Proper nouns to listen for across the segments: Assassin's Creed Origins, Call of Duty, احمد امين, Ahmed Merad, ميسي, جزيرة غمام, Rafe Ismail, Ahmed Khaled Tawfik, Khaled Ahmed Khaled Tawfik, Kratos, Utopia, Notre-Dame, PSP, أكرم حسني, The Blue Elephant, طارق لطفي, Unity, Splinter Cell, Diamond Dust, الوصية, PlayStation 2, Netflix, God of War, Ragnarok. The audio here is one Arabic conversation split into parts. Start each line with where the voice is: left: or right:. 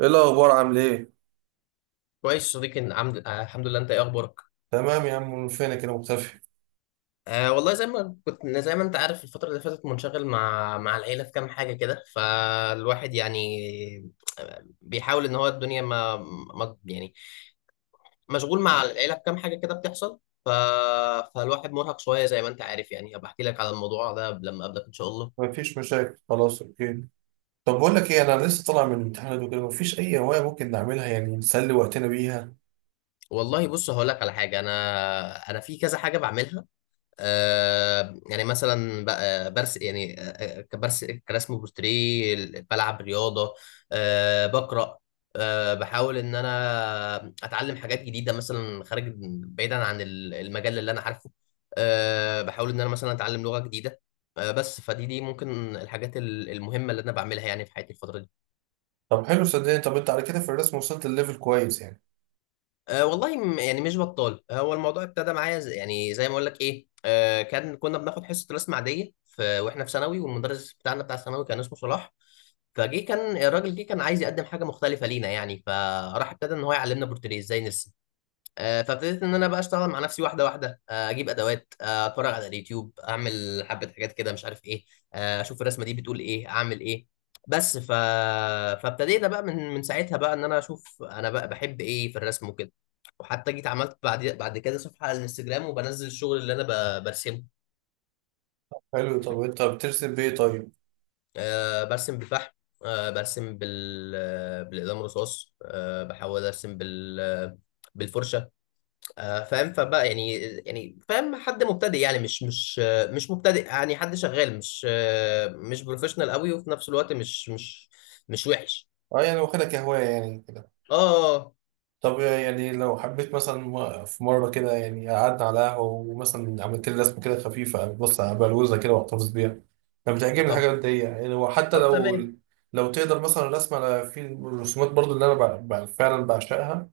right: ايه الاخبار، عامل ايه؟
left: كويس صديقي إن عمد... آه الحمد لله، انت ايه اخبارك؟
right: تمام يا عم، من فينك كده مختفي؟
left: والله زي ما كنت، زي ما انت عارف الفتره اللي فاتت منشغل مع العيله في كام حاجه كده، فالواحد يعني بيحاول ان هو الدنيا ما, ما يعني مشغول مع العيله في كام حاجه كده بتحصل. ف... فالواحد مرهق شويه، زي ما انت عارف يعني، هبقى احكي لك على الموضوع ده لما اقابلك ان شاء الله.
right: مفيش مشاكل، خلاص، اوكي. طب بقول لك ايه، انا لسه طالع من الامتحانات وكده، مفيش اي هوايه ممكن نعملها يعني نسلي وقتنا بيها؟
left: والله بص هقول لك على حاجه، انا في كذا حاجه بعملها. يعني مثلا بقى برس يعني آه، كبرس كرسم بورتريه، بلعب رياضه، بقرا، بحاول ان انا اتعلم حاجات جديده مثلا خارج، بعيدا عن المجال اللي انا عارفه. بحاول ان انا مثلا اتعلم لغه جديده. بس فدي ممكن الحاجات المهمه اللي انا بعملها يعني في حياتي الفتره دي.
right: طب حلو صدقني. طب انت على كده في الرسم وصلت الليفل كويس يعني؟
left: والله يعني مش بطال. هو الموضوع ابتدى معايا زي يعني زي ما اقول لك ايه، كان كنا بناخد حصه رسم عاديه في واحنا في ثانوي، والمدرس بتاعنا بتاع ثانوي كان اسمه صلاح. فجه كان الراجل، جه كان عايز يقدم حاجه مختلفه لينا يعني، فراح ابتدى ان هو يعلمنا بورتريه ازاي نرسم. فابتديت ان انا بقى اشتغل مع نفسي واحده واحده، اجيب ادوات، اتفرج على اليوتيوب، اعمل حبه حاجات كده مش عارف ايه، اشوف الرسمه دي بتقول ايه اعمل ايه. بس ف... فابتدينا بقى من ساعتها بقى ان انا اشوف انا بقى بحب ايه في الرسم وكده. وحتى جيت عملت بعد كده صفحه على الانستجرام وبنزل الشغل اللي انا برسمه.
right: حلو. طب انت بترسم بايه طيب؟
left: برسم بالفحم، آه، برسم بال... بالاقلام الرصاص، بحاول ارسم بالفرشه. فاهم، فبقى يعني يعني فاهم حد مبتدئ يعني مش مبتدئ، يعني حد شغال مش مش بروفيشنال قوي، وفي نفس الوقت مش وحش.
right: اه يعني واخدها كهوايه يعني.
left: اه،
right: طب يعني لو حبيت مثلا في مرة كده، يعني قعدنا على قهوة ومثلا عملت لي رسمة كده خفيفة، بص بلوزة كده واحتفظ بيها. أنا بتعجبني
left: طب،
right: الحاجات دي يعني، وحتى
left: طب
right: لو
left: تمام.
right: لو تقدر مثلا رسم على في الرسومات برضو اللي أنا فعلا بعشقها،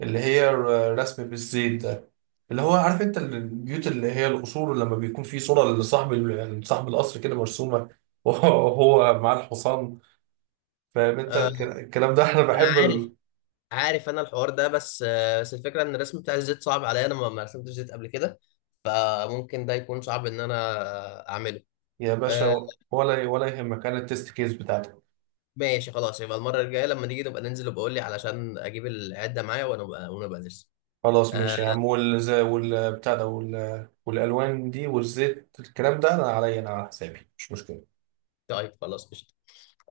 right: اللي هي الرسم بالزيت ده، اللي هو عارف أنت البيوت اللي هي القصور لما بيكون في صورة لصاحب صاحب القصر كده مرسومة وهو معاه الحصان. فاهم أنت؟
left: آه،
right: الكلام ده أنا
left: انا
right: بحب.
left: عارف، عارف انا الحوار ده، بس الفكره ان الرسم بتاع الزيت صعب عليا، انا ما ما رسمتش زيت قبل كده. فممكن ده يكون صعب ان انا اعمله.
right: يا
left: آه،
right: باشا، ولا يهمك، انا التست كيس بتاعتك.
left: ماشي خلاص، يبقى المره الجايه لما نيجي نبقى ننزل وبقول لي علشان اجيب العده معايا ونبقى نرسم.
right: خلاص ماشي يا
left: آه،
right: عم، والزي والبتاع ده والالوان دي والزيت الكلام ده انا عليا، انا على حسابي مش مشكله.
left: طيب خلاص قشطة.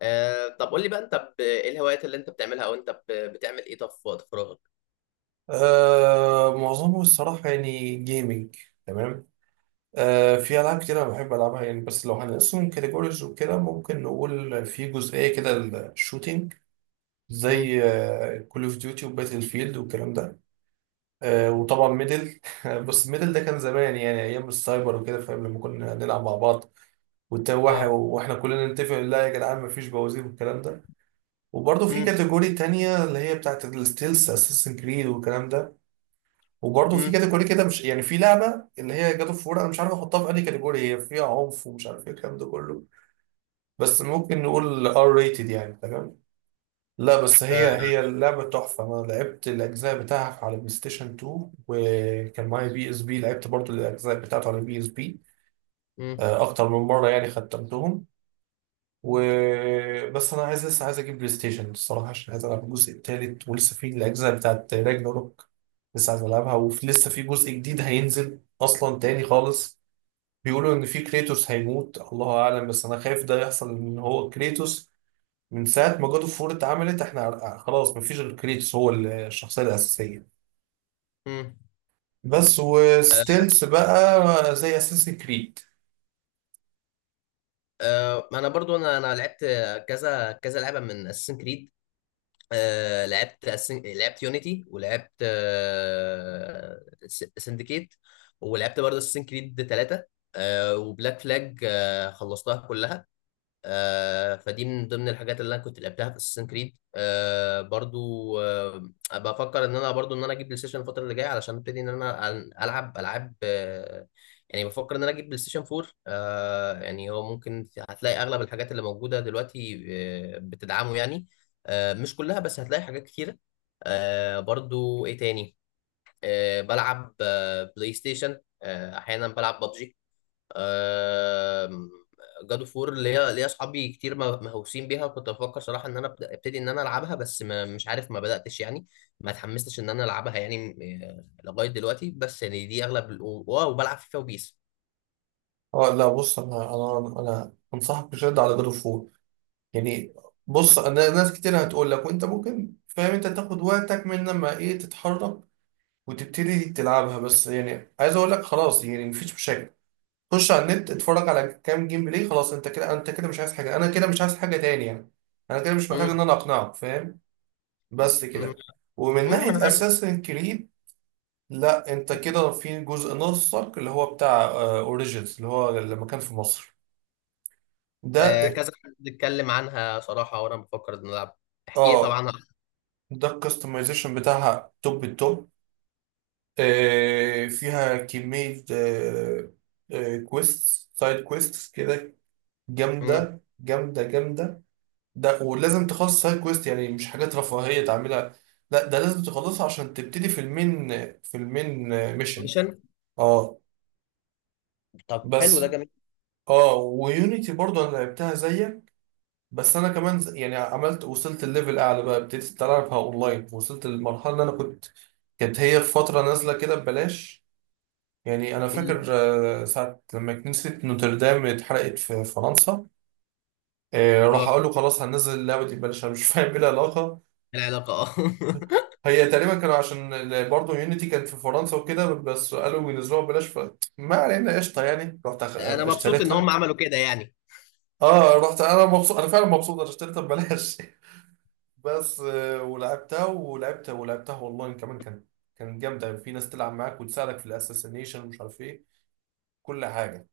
left: طب قول لي بقى انت، ايه الهوايات اللي انت بتعملها، او انت بتعمل ايه طب في وقت فراغك؟
right: معظمه الصراحه يعني جيمنج. تمام. في العاب كده أنا بحب العبها يعني، بس لو هنقسم كاتيجوريز وكده ممكن نقول في جزئيه كده. الشوتينج،
left: امم.
right: زي كول اوف ديوتي وباتل فيلد والكلام ده. وطبعا ميدل. بس ميدل ده كان زمان، يعني ايام السايبر وكده، فاهم لما كنا نلعب مع بعض،
left: اه.
right: واحنا كلنا نتفق لا يا جدعان مفيش بوازير والكلام ده. وبرضه في
left: امم.
right: كاتيجوري تانية اللي هي بتاعت الستيلز، اساسن كريد والكلام ده. وبرضه في
left: امم.
right: كاتيجوري كده مش يعني، في لعبة اللي هي جاد اوف وور، انا مش عارف احطها في اي كاتيجوري، هي فيها عنف ومش عارف ايه الكلام ده كله. بس ممكن نقول ار ريتد يعني، تمام. لا، بس هي
left: آه.
right: هي اللعبة تحفة، انا لعبت الاجزاء بتاعها على بلاي ستيشن 2 وكان معايا بي اس بي، لعبت برضه الاجزاء بتاعته على بي اس بي.
left: امم.
right: اكتر من مرة يعني ختمتهم. و بس انا عايز، لسه عايز اجيب بلاي ستيشن الصراحه، عشان عايز العب الجزء التالت ولسه في الاجزاء بتاعت راجناروك. لسه عايز العبها، ولسه في جزء جديد هينزل اصلا تاني خالص. بيقولوا ان في كريتوس هيموت، الله اعلم، بس انا خايف ده يحصل، ان هو كريتوس. من ساعه ما جاد اوف وور اتعملت احنا خلاص مفيش غير كريتوس، هو الشخصيه الاساسيه.
left: امم.
right: بس
left: آه.
right: وستيلز بقى زي اساسن كريد.
left: ما انا برضو انا لعبت كذا كذا لعبة من اساسن كريد، لعبت لعبت يونيتي، ولعبت سندكيت، ولعبت برضه اساسن كريد 3، وبلاك فلاج، خلصتها كلها. فدي من ضمن الحاجات اللي انا كنت لعبتها في اساسن كريد. آه برضو آه بفكر ان انا برضو ان انا اجيب بلاي ستيشن الفتره اللي جايه علشان ابتدي ان انا العب العاب. يعني بفكر ان انا اجيب بلاي ستيشن 4. يعني هو ممكن هتلاقي اغلب الحاجات اللي موجوده دلوقتي بتدعمه يعني، مش كلها، بس هتلاقي حاجات كتيره. آه برضو ايه تاني؟ بلعب بلاي ستيشن، احيانا بلعب ببجي. جاد اوف وور، ليا اصحابي كتير مهووسين بيها، وكنت بفكر صراحه ان انا ابتدي ان انا العبها، بس ما مش عارف ما بداتش يعني، ما اتحمستش ان انا العبها يعني لغايه دلوقتي. بس يعني دي اغلب ال- و- واو وبلعب فيفا وبيس.
right: اه لا بص، انا انصحك بشده على جاد اوف، يعني. بص انا ناس كتير هتقول لك، وانت ممكن فاهم، انت تاخد وقتك من لما ايه تتحرك وتبتدي تلعبها، بس يعني عايز اقول لك خلاص يعني مفيش مشاكل. خش على النت اتفرج على كام جيم بلاي، خلاص انت كده، انت كده مش عايز حاجه، انا كده مش عايز حاجه تاني يعني. انا كده مش محتاج ان
left: امم.
right: انا اقنعك، فاهم. بس
left: امم.
right: كده. ومن
left: انا
right: ناحيه
left: عامل
right: اساسن كريد، لا انت كده في جزء ناقصك اللي هو بتاع اوريجينز، اللي هو لما كان في مصر، ده.
left: كذا حد اتكلم عنها صراحه، وانا بفكر ان أنا العب. احكي لي
right: اه،
left: طبعا.
right: ده الكستمايزيشن بتاعها توب التوب. فيها كمية كويست، سايد كويستس كده،
left: امم.
right: جامدة جامدة جامدة. ده ولازم تخلص سايد كويست يعني، مش حاجات رفاهية تعملها. لا، ده لازم تخلصها عشان تبتدي في المين ميشن.
left: ميشن.
right: اه.
left: طب حلو،
right: بس.
left: ده جميل.
right: اه ويونيتي برضو انا لعبتها زيك، بس انا كمان يعني عملت وصلت الليفل اعلى، بقى ابتديت العبها اونلاين، وصلت للمرحلة اللي انا كنت، كانت هي في فترة نازلة كده ببلاش، يعني انا فاكر
left: أمم.
right: ساعه لما كنيسه نوتردام اتحرقت في فرنسا،
left: اه.
right: راح اقول له خلاص هننزل اللعبه دي ببلاش، انا مش فاهم ايه العلاقه.
left: العلاقه اه.
right: هي تقريبا كانوا، عشان برضه يونيتي كانت في فرنسا وكده، بس قالوا ينزلوها ببلاش، فما علينا قشطه، يعني رحت
left: انا مبسوط ان
right: اشتريتها.
left: هم عملوا كده يعني.
right: اه رحت انا مبسوط، انا فعلا مبسوط انا اشتريتها ببلاش بس ولعبتها والله، كمان كانت، كانت جامده، في ناس تلعب معاك وتساعدك في الاساسينيشن ومش عارف ايه، كل حاجه.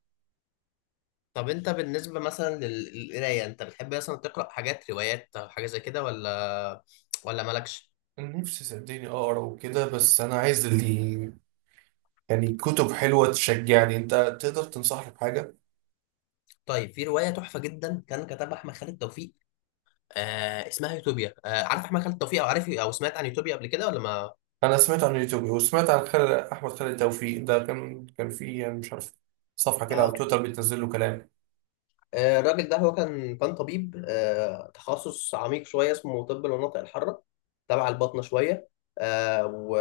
left: طب انت بالنسبة مثلا للقراية، انت بتحب مثلا تقرأ حاجات روايات او حاجة زي كده، ولا مالكش؟
right: نفسي صدقني اقرا وكده، بس انا عايز اللي، يعني كتب حلوه تشجعني، انت تقدر تنصحني بحاجه؟
left: طيب في رواية تحفة جدا كان كتبها احمد خالد توفيق، اسمها يوتوبيا. عارف احمد خالد توفيق، او عارف او سمعت عن يوتوبيا قبل كده ولا ما؟
right: انا سمعت عن يوتيوب وسمعت عن خالد، احمد خالد توفيق ده كان في يعني مش عارف، صفحه كده
left: اه
right: على
left: كان-
right: تويتر بتنزل له كلام.
left: الراجل ده، هو كان طبيب، تخصص عميق شوية اسمه طب المناطق الحارة، تبع الباطنة شوية. آه و...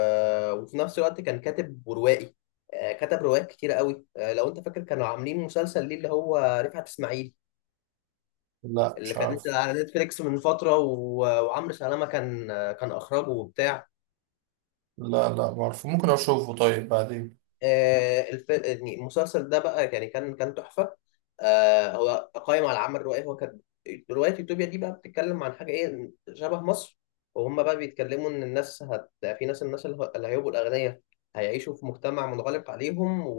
left: وفي نفس الوقت كان كاتب وروائي. كتب روايات كتيرة قوي. لو انت فاكر كانوا عاملين مسلسل ليه اللي هو رفعت اسماعيل،
right: لا
left: اللي
right: مش
left: كانت
right: عارف.
left: على نتفليكس من فترة وعمرو سلامة كان أخرجه وبتاع.
right: لا لا، ما اعرف، ممكن اشوفه طيب بعدين.
left: يعني المسلسل ده بقى يعني كان تحفة. هو قائم على العمل الروائي، هو كان رواية يوتوبيا دي بقى بتتكلم عن حاجة إيه شبه مصر. وهم بقى بيتكلموا إن الناس هت... في ناس الناس اللي هيبقوا الأغنياء هيعيشوا في مجتمع منغلق عليهم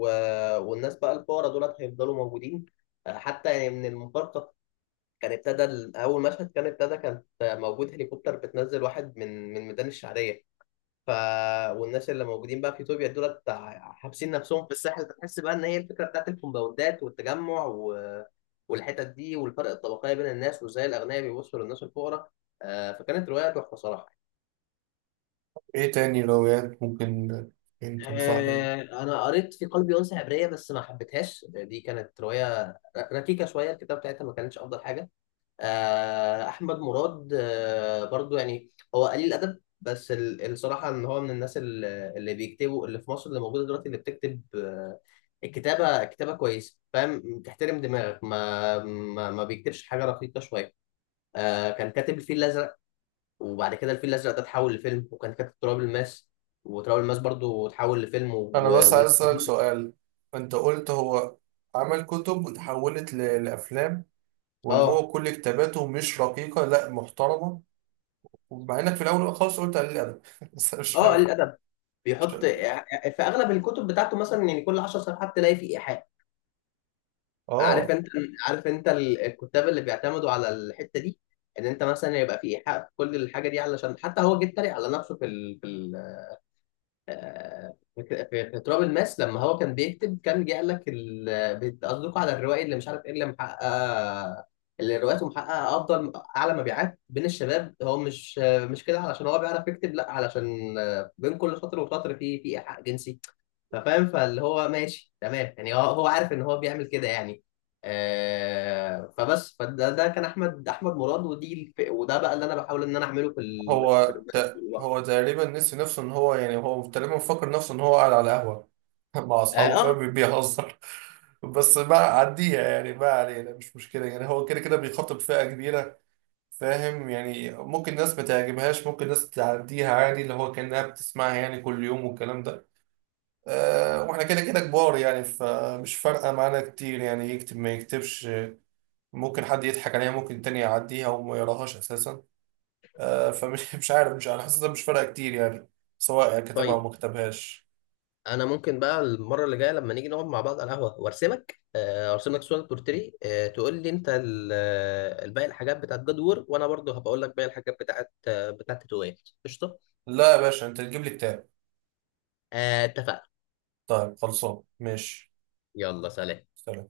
left: والناس بقى الفقراء دولت هيفضلوا موجودين. حتى يعني من المفارقة، كان ابتدى ال- اول مشهد، كان ابتدى كانت موجود هليكوبتر بتنزل واحد من ميدان الشعريه. ف والناس اللي موجودين بقى في اثيوبيا دول حابسين نفسهم في الساحل، فتحس بقى ان هي الفكره بتاعت الكومباوندات والحتت دي والفرق الطبقيه بين الناس، وازاي الاغنياء بيبصوا للناس الفقراء. فكانت روايه تحفه صراحه.
right: ايه تاني روايات ممكن انت تنصحني بيها؟
left: انا قريت في قلبي انثى عبريه، بس ما حبيتهاش، دي كانت روايه ركيكه شويه، الكتاب بتاعتها ما كانتش افضل حاجه. احمد مراد، برضو يعني هو قليل الادب، بس الصراحه ان هو من الناس اللي بيكتبوا اللي في مصر اللي موجوده دلوقتي اللي بتكتب الكتابه كتابه كويسه، فاهم، تحترم دماغك، ما بيكتبش حاجه رقيقه شويه. كان كاتب الفيل الازرق، وبعد كده الفيل الازرق ده اتحول لفيلم، وكان كاتب تراب الماس، وتراب الماس برضو اتحول لفيلم
right: انا بس عايز اسالك
left: والفيل.
right: سؤال. انت قلت هو عمل كتب وتحولت لافلام، وان
left: اه.
right: هو كل كتاباته مش رقيقه، لا، محترمه. ومع انك في الاول خالص قلت قليل الادب بس انا مش
left: اه قليل
right: فاهم.
left: الادب
right: مش-
left: بيحط في اغلب الكتب بتاعته مثلا، يعني كل 10 صفحات تلاقي فيه ايحاء. عارف
right: اه،
left: انت، عارف انت الكتاب اللي بيعتمدوا على الحته دي، ان انت مثلا يبقى في ايحاء في كل الحاجه دي، علشان حتى هو جه اتريق على نفسه في ال... في ال... آه، في في- في تراب الماس، لما هو كان بيكتب كان جه قال لك بتقصدكوا على الروائي اللي مش عارف ايه، اللي محقق، اللي روايته محققه افضل اعلى مبيعات بين الشباب، هو مش كده علشان هو بيعرف يكتب، لا، علشان بين كل سطر وسطر في في ايحاء جنسي. فاهم، فاللي هو ماشي تمام يعني، هو عارف ان هو بيعمل كده يعني. آه فبس فده ده كان احمد مراد، ودي وده بقى اللي انا بحاول ان انا اعمله في في الرومانسي طول الوقت.
right: هو تقريبا نسي نفسه ان هو، يعني هو تقريبا فاكر نفسه ان هو قاعد على قهوه مع
left: اه.
right: اصحابه، فاهم بيهزر. بس بقى عديها يعني، ما علينا مش مشكله، يعني هو كده كده بيخاطب فئه كبيره، فاهم. يعني ممكن ناس ما تعجبهاش، ممكن ناس تعديها عادي، اللي هو كانها بتسمعها يعني كل يوم والكلام ده. أه، واحنا كده كده كبار يعني، فمش فارقه معانا كتير، يعني يكتب ما يكتبش، ممكن حد يضحك عليها، ممكن التاني يعديها وما يقراهاش اساسا. فمش مش عارف، مش انا حاسسها مش فارقه كتير يعني، سواء كتبها او
left: طيب
right: ما كتبهاش.
left: انا ممكن بقى المره اللي جايه لما نيجي نقعد مع بعض على القهوه وارسمك، ارسم لك صوره بورتري. تقول لي انت الباقي، الحاجات بتاعت جدور، وانا برضو هبقول لك باقي الحاجات بتاعت تويت. قشطه.
right: لا يا باشا، انت تجيب لي كتاب.
left: اتفقنا.
right: طيب، خلصان ماشي.
left: يلا سلام.
right: سلام.